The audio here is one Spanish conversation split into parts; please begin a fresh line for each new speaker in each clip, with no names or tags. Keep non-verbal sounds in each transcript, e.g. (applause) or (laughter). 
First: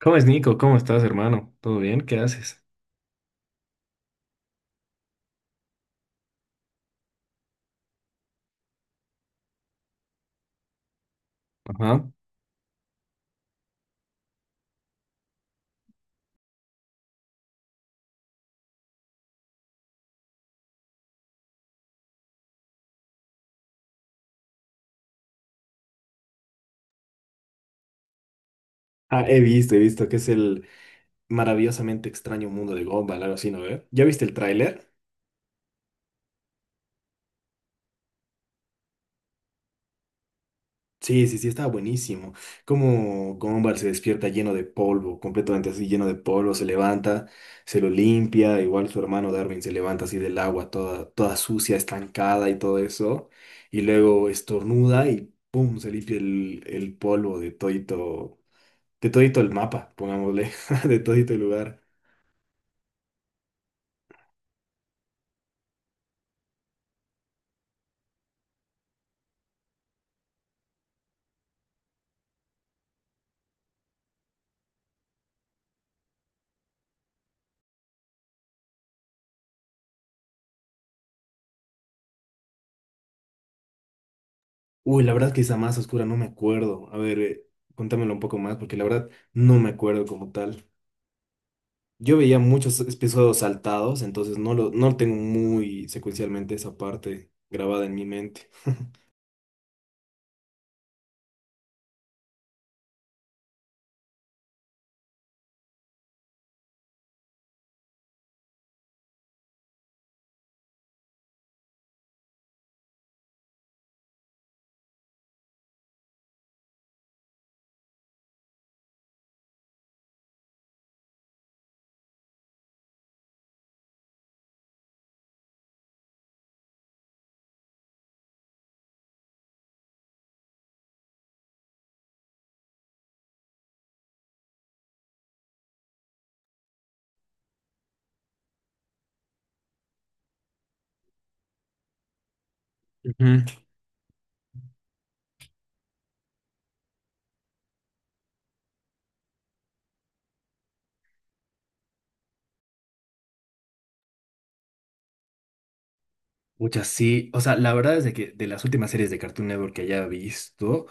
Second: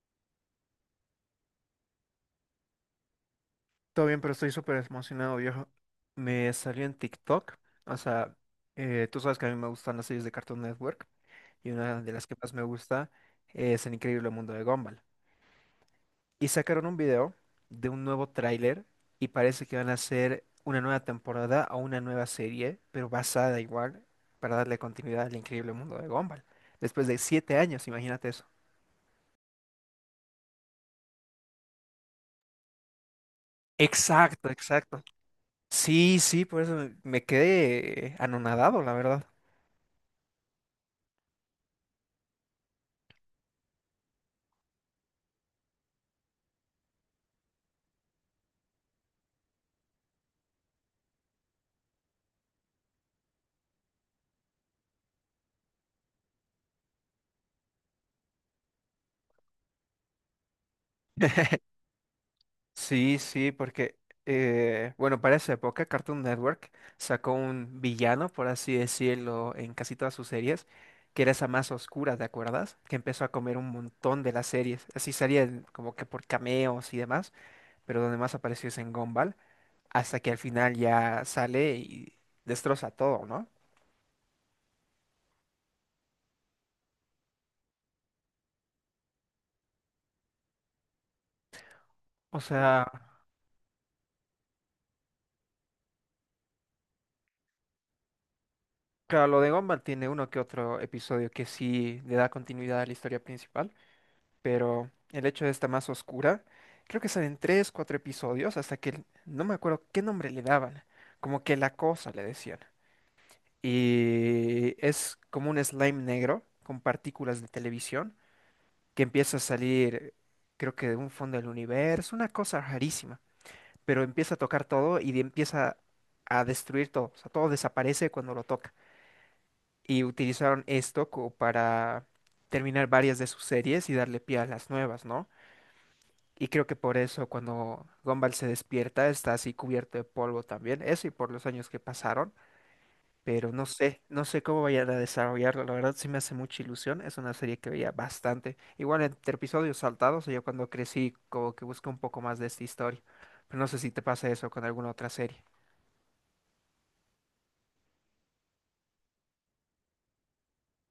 ¿Cómo es, Nico? ¿Cómo estás, hermano? ¿Todo bien? ¿Qué haces?
Todo bien, pero estoy súper emocionado, viejo. Me salió en TikTok. O sea, tú sabes que a mí me gustan las series de Cartoon Network. Y una
Ajá.
de las que más me gusta es El Increíble Mundo de Gumball. Y sacaron un video de un nuevo tráiler y parece que van a hacer una nueva temporada o una nueva serie, pero basada igual, para darle continuidad al Increíble Mundo de Gumball. Después de 7 años, imagínate eso.
Ah, he visto que es el maravillosamente extraño mundo de Gumball, algo así, ¿no ve? ¿Ya viste el
Exacto,
tráiler?
exacto. Sí, sí, por eso me quedé anonadado, la verdad.
Sí, sí, sí, estaba buenísimo. Cómo Gumball se despierta lleno de polvo, completamente así, lleno de polvo, se levanta, se lo limpia, igual su hermano Darwin se levanta así del agua, toda, toda sucia, estancada y todo eso, y luego estornuda y ¡pum! Se limpia el polvo de todito el mapa, pongámosle, (laughs) de todito el
(laughs)
lugar.
Sí, sí, porque, bueno, para esa época Cartoon Network sacó un villano, por así decirlo, en casi todas sus series, que era esa más oscura, ¿te acuerdas? Que empezó a comer un montón de las series. Así como que por cameos y demás, pero donde más apareció es en Gumball, hasta que al final ya sale y destroza todo, ¿no?
Uy, la verdad que esa más oscura, no me acuerdo. A ver, cuéntamelo un poco más, porque la verdad no me acuerdo como tal. Yo veía
O
muchos
sea,
episodios saltados, entonces no lo, no tengo muy secuencialmente esa parte grabada en mi mente. (laughs)
claro, lo de Gumball tiene uno que otro episodio que sí le da continuidad a la historia principal, pero el hecho de esta más oscura, creo que salen tres, cuatro episodios hasta que no me acuerdo qué nombre le daban, como que la cosa le decían. Y es como un slime negro con partículas de televisión que empieza a salir, creo que de un fondo del universo, una cosa rarísima, pero empieza a tocar todo empieza a destruir todo, o sea, todo desaparece cuando lo toca. Y utilizaron esto como para terminar varias de sus series y darle pie a las nuevas, ¿no? Y creo que por eso cuando Gumball se despierta está así cubierto de polvo también, eso y por los años que pasaron,
Ujú.
pero no sé, no sé cómo vayan a desarrollarlo, la verdad sí me hace mucha ilusión, es una serie que veía bastante, igual entre episodios saltados, yo cuando crecí como que busqué un poco más de esta historia, pero no sé si te pasa eso con alguna otra serie.
Pucha, sí. O sea, la verdad es de que de las últimas series de Cartoon Network que haya visto,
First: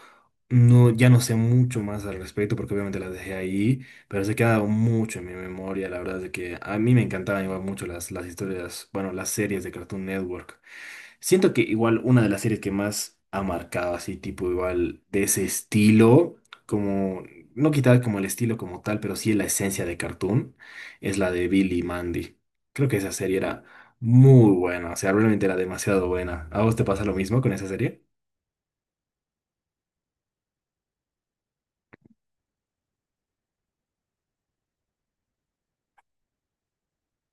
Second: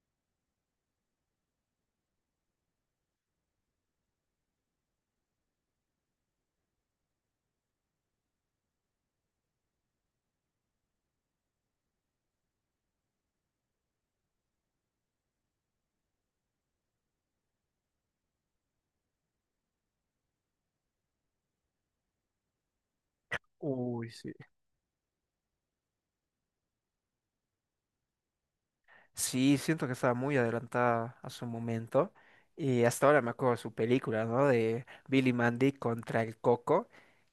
no, ya no sé mucho más al respecto porque obviamente las dejé ahí, pero se queda mucho en mi memoria. La verdad es de que a mí me encantaban igual mucho las historias, bueno, las series de Cartoon Network. Siento que igual una de las series que más ha marcado así, tipo igual de ese estilo, como, no quitar como el estilo como tal, pero sí la esencia de Cartoon, es la de Billy y Mandy. Creo que esa serie era
Uy, sí.
muy buena, o sea, realmente era demasiado buena. ¿A vos te pasa lo mismo con esa serie?
Sí, siento que estaba muy adelantada a su momento. Y hasta ahora me acuerdo de su película, ¿no? De Billy Mandy contra el Coco.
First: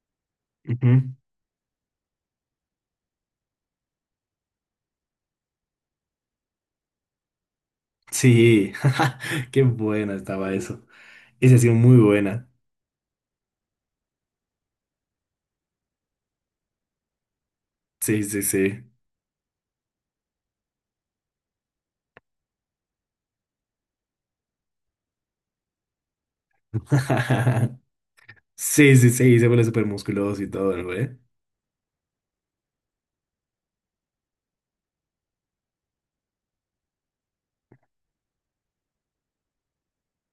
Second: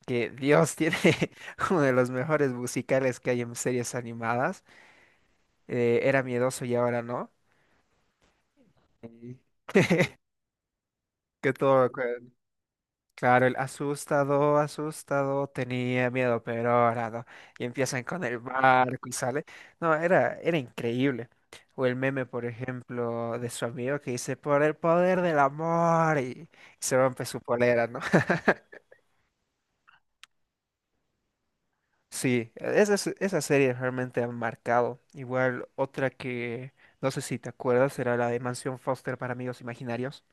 Que Dios tiene
Ujú.
(laughs) uno de los mejores musicales que hay en series animadas. Era miedoso y ahora no.
Sí,
Sí.
(laughs) qué buena estaba eso.
Que
Esa ha sido
todo.
muy buena.
Claro, el asustado, asustado, tenía miedo, pero ahora no. Y empiezan con
Sí,
el
sí, sí.
barco y sale. No, era, era increíble. O el meme, por ejemplo, de su amigo que dice, por el poder del amor, y se rompe su
(laughs)
polera, ¿no? (laughs)
Sí, sí, sí, se vuelve súper musculoso y todo, ¿no, güey?
Sí, esas, esas series realmente han marcado. Igual otra que, no sé si te acuerdas, era la de Mansión Foster para amigos imaginarios.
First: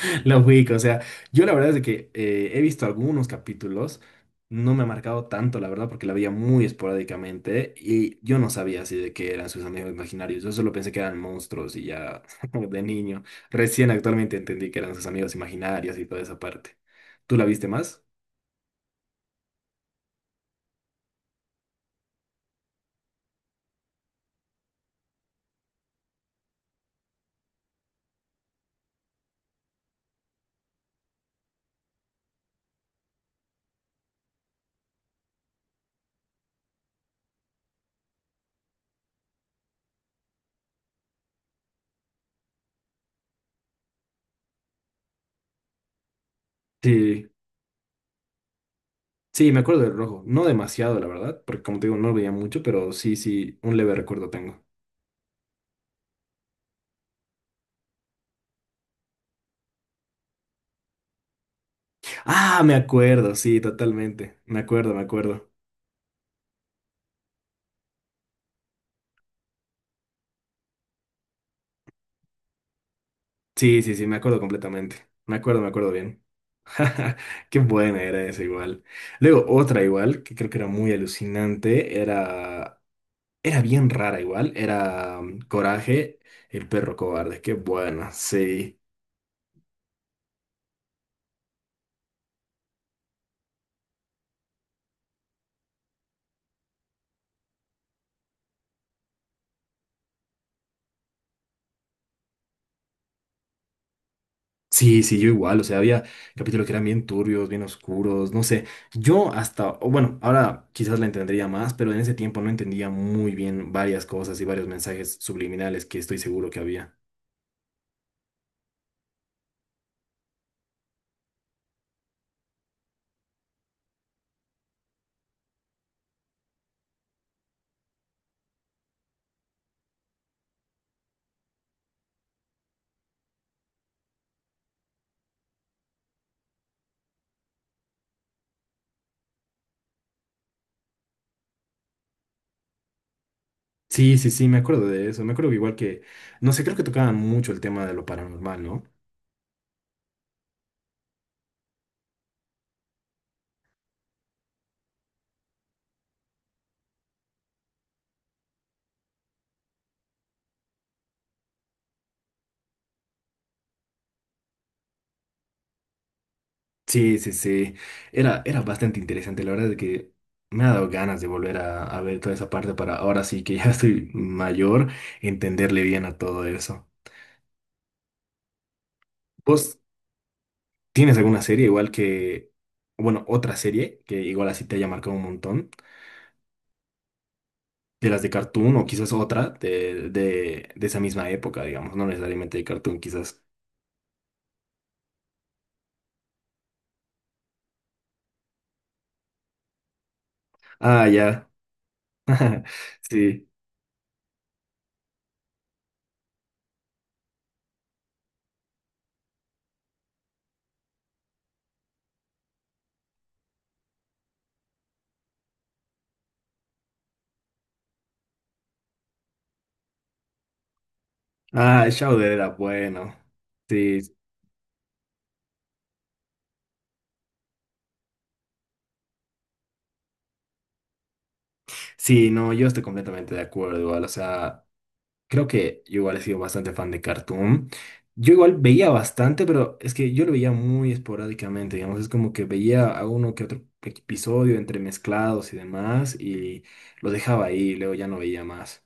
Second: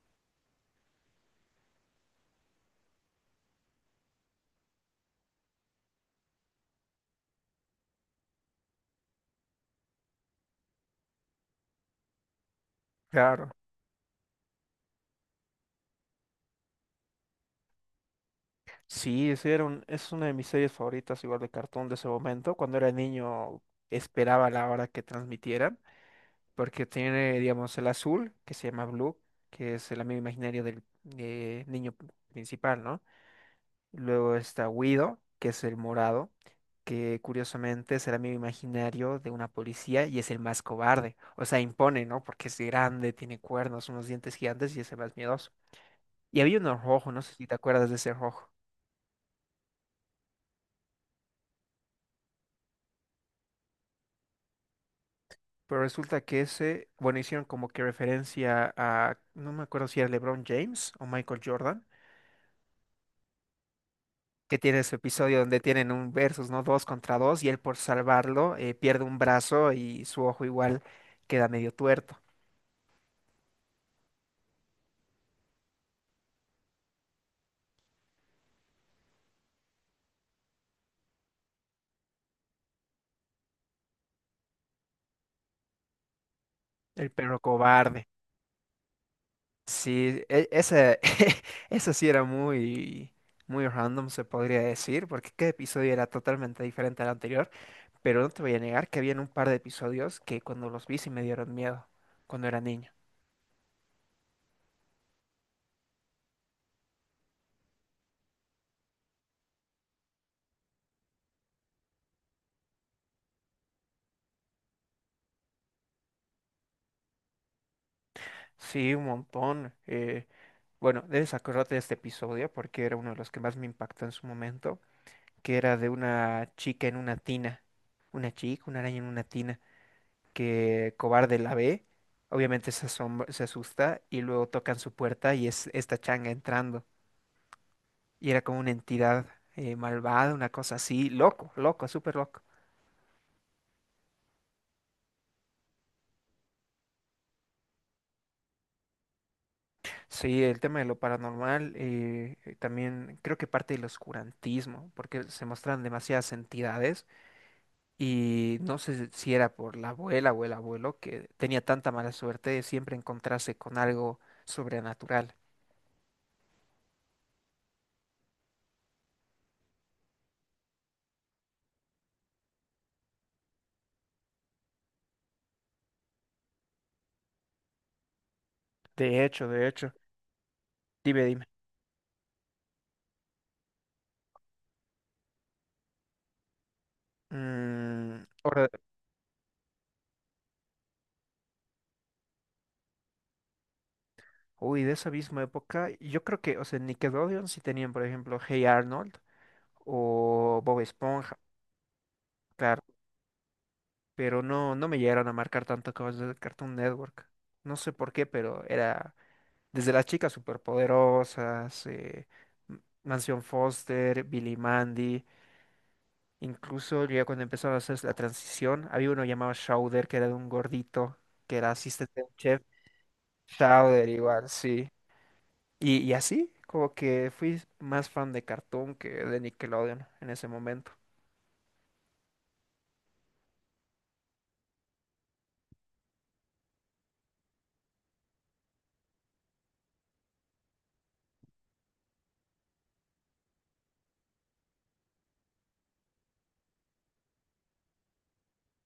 (laughs) La ubico, o sea, yo la verdad es de que he visto algunos capítulos, no me ha marcado tanto, la verdad, porque la veía muy esporádicamente y yo no sabía así de que eran sus amigos imaginarios, yo solo pensé que eran monstruos y ya (laughs) de niño,
Claro.
recién actualmente entendí que eran sus amigos imaginarios y toda esa parte. ¿Tú la viste más?
Sí, es una de mis series favoritas, igual de cartoon de ese momento. Cuando era niño esperaba la hora que transmitieran, porque tiene, digamos, el azul, que se llama Blue, que es el amigo imaginario del niño principal, ¿no? Luego está Guido, que es el morado, que curiosamente es el amigo imaginario de una policía y es el más cobarde. O sea, impone, ¿no? Porque es grande, tiene cuernos, unos dientes gigantes y es el más miedoso. Y había uno rojo, no
Sí,
sé si te acuerdas de ese rojo.
sí, me acuerdo del rojo, no demasiado, la verdad, porque como te digo, no lo veía mucho, pero sí, sí, un leve recuerdo tengo.
Pero resulta que ese, bueno, hicieron como que referencia a, no me acuerdo si era LeBron James o Michael Jordan,
Ah, me acuerdo, sí, totalmente,
que
me
tiene
acuerdo,
ese
me
episodio
acuerdo.
donde tienen un versus, ¿no? Dos contra dos y él por salvarlo pierde un brazo y su ojo igual queda medio tuerto.
Sí, sí, sí, me acuerdo completamente. Me acuerdo bien. (laughs) Qué buena era esa igual. Luego otra igual, que creo que era muy alucinante, era bien rara igual, era Coraje, el perro
El perro
cobarde. Qué
cobarde.
buena, sí.
Sí, ese, (laughs) eso sí era muy, muy random, se podría decir, porque cada episodio era totalmente diferente al anterior, pero no te voy a negar que habían un par de episodios que cuando los vi sí me dieron miedo cuando era niño.
Sí, sí, yo igual, o sea, había capítulos que eran bien turbios, bien oscuros, no sé. Yo hasta, o bueno, ahora quizás la entendería más, pero en ese tiempo no entendía muy bien varias cosas y varios mensajes subliminales que estoy seguro que había.
Sí, un montón. Bueno, debes acordarte de este episodio porque era uno de los que más me impactó en su momento, que era de una chica en una tina, una chica, una araña en una tina, que cobarde la ve, obviamente se asusta y luego tocan su puerta y es esta changa entrando. Y era como una entidad malvada, una cosa así, loco, loco, súper loco.
Sí, sí, sí, me acuerdo de eso. Me acuerdo que igual que, no sé, creo que tocaban mucho el tema de lo paranormal, ¿no?
Sí, el tema de lo paranormal, también creo que parte del oscurantismo, porque se muestran demasiadas entidades. Y no sé si era por la abuela o el abuelo que tenía tanta mala suerte de siempre encontrarse con algo sobrenatural.
Sí, sí, sí. Era, era bastante interesante. La verdad es que me ha dado ganas de volver a ver toda esa parte para ahora sí que ya (laughs) estoy mayor, entenderle bien a todo eso.
De
¿Vos
hecho,
tienes
dime,
alguna
dime.
serie igual que, bueno, otra serie que igual así te haya marcado un montón? De las
Mm,
de
ahora,
Cartoon o quizás otra de, de esa misma época, digamos, no necesariamente de Cartoon, quizás.
uy, de esa misma época, yo creo que, o sea, Nickelodeon sí tenían, por ejemplo, Hey Arnold o Bob
Ah,
Esponja,
ya. (laughs)
claro,
Sí.
pero no, no me llegaron a marcar tanto como los de Cartoon Network. No sé por qué, pero era desde las chicas superpoderosas, Mansión Foster, Billy Mandy. Incluso ya cuando empezaron a hacer la transición, había uno llamado Schauder, que era de un gordito, que era
Ah,
asistente de
Shauder
un
era
chef.
bueno. Sí,
Schauder igual, sí. Y así, como que fui más fan de Cartoon que de Nickelodeon en ese momento.
sí, no, yo estoy completamente de acuerdo igual. O sea, creo que yo igual he sido bastante fan de Cartoon. Yo igual veía bastante, pero es que yo lo veía muy esporádicamente, digamos. Es como que veía a uno que otro episodio entremezclados y demás, y lo dejaba ahí, y luego ya no veía más.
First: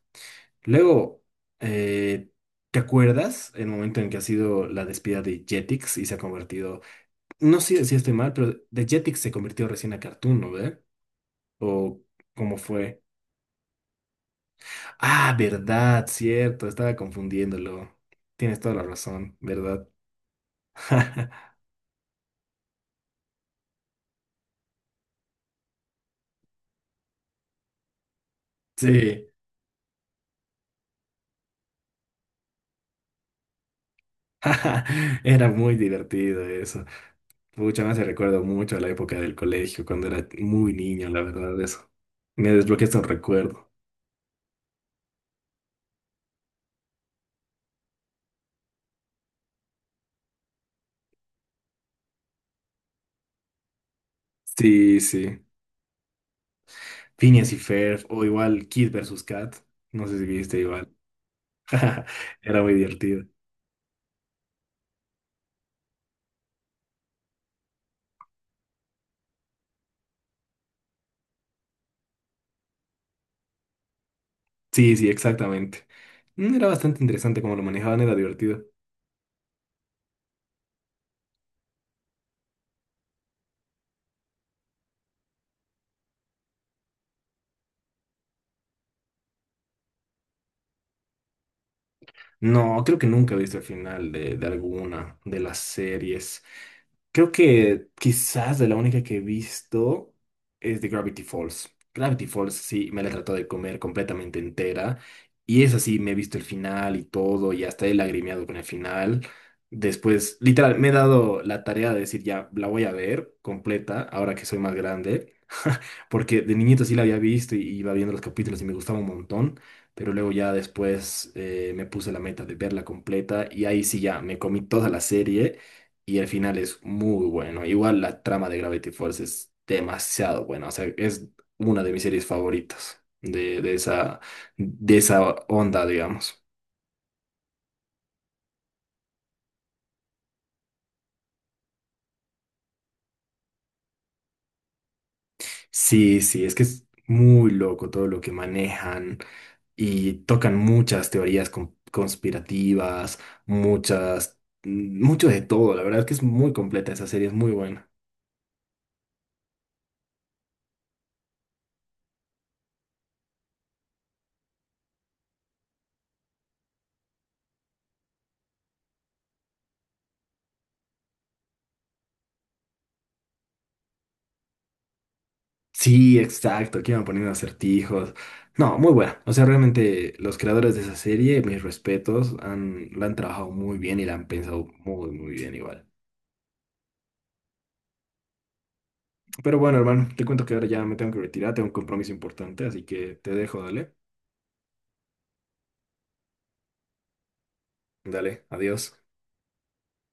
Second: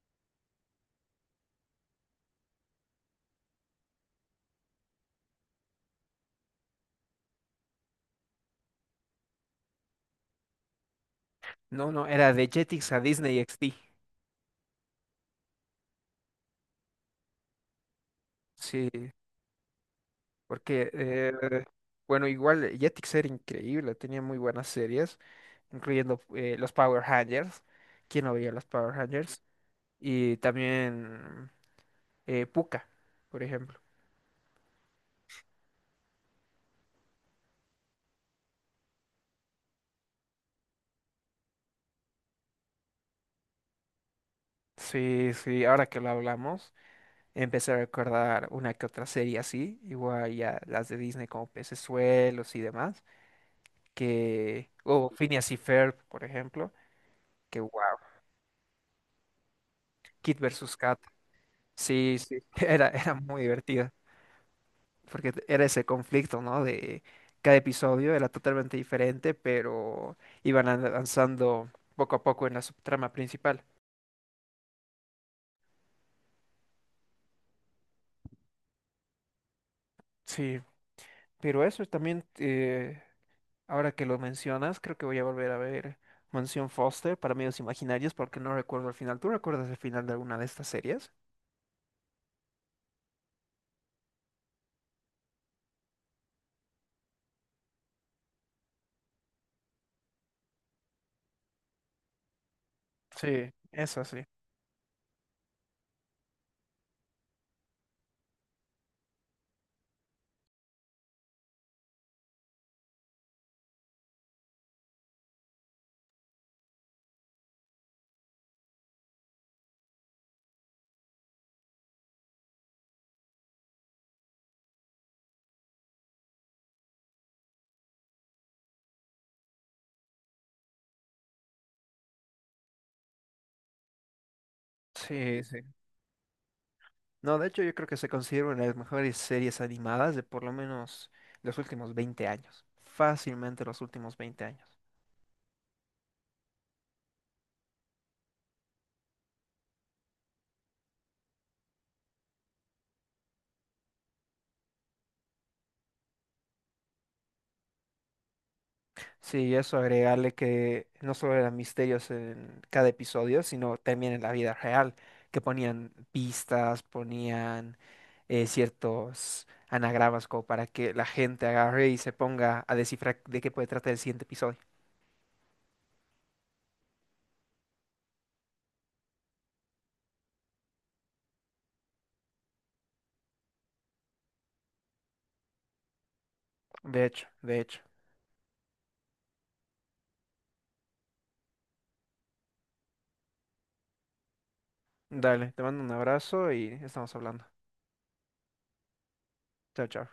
Luego, eh, ¿te acuerdas el momento en que ha sido la despedida de Jetix y se ha convertido, no sé si estoy mal, pero de Jetix se convirtió recién a Cartoon, ¿no ve?
No,
¿O
no, era de
cómo
Jetix a
fue?
Disney XD.
Ah, verdad, cierto, estaba confundiéndolo. Tienes toda la
Sí,
razón, ¿verdad?
porque,
(laughs)
bueno, igual Jetix era increíble, tenía muy buenas series, incluyendo los Power Rangers. ¿Quién no veía los Power
Sí,
Rangers? Y también Pucca, por ejemplo.
(laughs) era muy divertido eso. Mucho más se recuerdo mucho a la época del colegio, cuando era muy niño, la verdad, eso. Me desbloqueaste un recuerdo.
Sí, sí, ahora que lo hablamos, empecé a recordar una que otra serie así, igual ya las de Disney como Pecesuelos y demás, que,
Sí,
o
sí.
Phineas y Ferb, por ejemplo,
Phineas y
que wow,
Ferb, o igual Kid versus Kat. No sé si
Kid
viste
versus
igual.
Kat,
(laughs)
sí, sí,
Era
(laughs)
muy
era, era
divertido.
muy divertida, porque era ese conflicto, ¿no? De cada episodio era totalmente diferente, pero iban avanzando poco a poco en la subtrama principal.
Sí, sí, exactamente. Mm, era bastante interesante cómo lo manejaban, era divertido.
Sí, pero eso también. Ahora que lo mencionas, creo que voy a volver a ver Mansión Foster para medios imaginarios porque no recuerdo el final. ¿Tú recuerdas el final de alguna de estas series?
No, creo que nunca he visto el final de alguna de las series. Creo que quizás de la única que he visto es de Gravity Falls. Gravity Falls sí, me la trató de
Sí,
comer
eso sí.
completamente entera. Y es así, me he visto el final y todo, y hasta he lagrimeado con el final. Después, literal, me he dado la tarea de decir, ya, la voy a ver completa, ahora que soy más grande. (laughs) Porque de niñito sí la había visto y iba viendo los capítulos y me gustaba un montón. Pero luego ya después me puse la meta de verla completa y ahí sí ya me comí toda la serie y el final es muy bueno. Igual la trama de Gravity Falls es demasiado buena, o sea, es una de mis series favoritas de esa
Sí, sí.
onda, digamos.
No, de hecho yo creo que se considera una de las mejores series animadas de por lo menos los últimos 20 años. Fácilmente los últimos 20 años.
Sí, sí, es que es muy loco todo lo que manejan y tocan muchas teorías con- conspirativas, muchas, mucho de todo, la verdad es que es muy completa esa serie, es muy buena.
Sí, y eso agregarle que no solo eran misterios en cada episodio, sino también en la vida real, que ponían pistas, ponían ciertos anagramas como para que la gente agarre y se ponga a descifrar de qué puede tratar el siguiente episodio.
Sí, exacto, que iban poniendo acertijos. No, muy buena. O sea, realmente los creadores de esa serie, mis respetos, han, la han trabajado muy bien y la han pensado muy, muy bien igual.
De hecho, de hecho.
Pero bueno, hermano, te cuento que ahora ya me tengo que retirar, tengo un compromiso importante, así que te dejo, dale.
Dale, te mando un abrazo y estamos hablando.
Dale, adiós.
Chao, chao.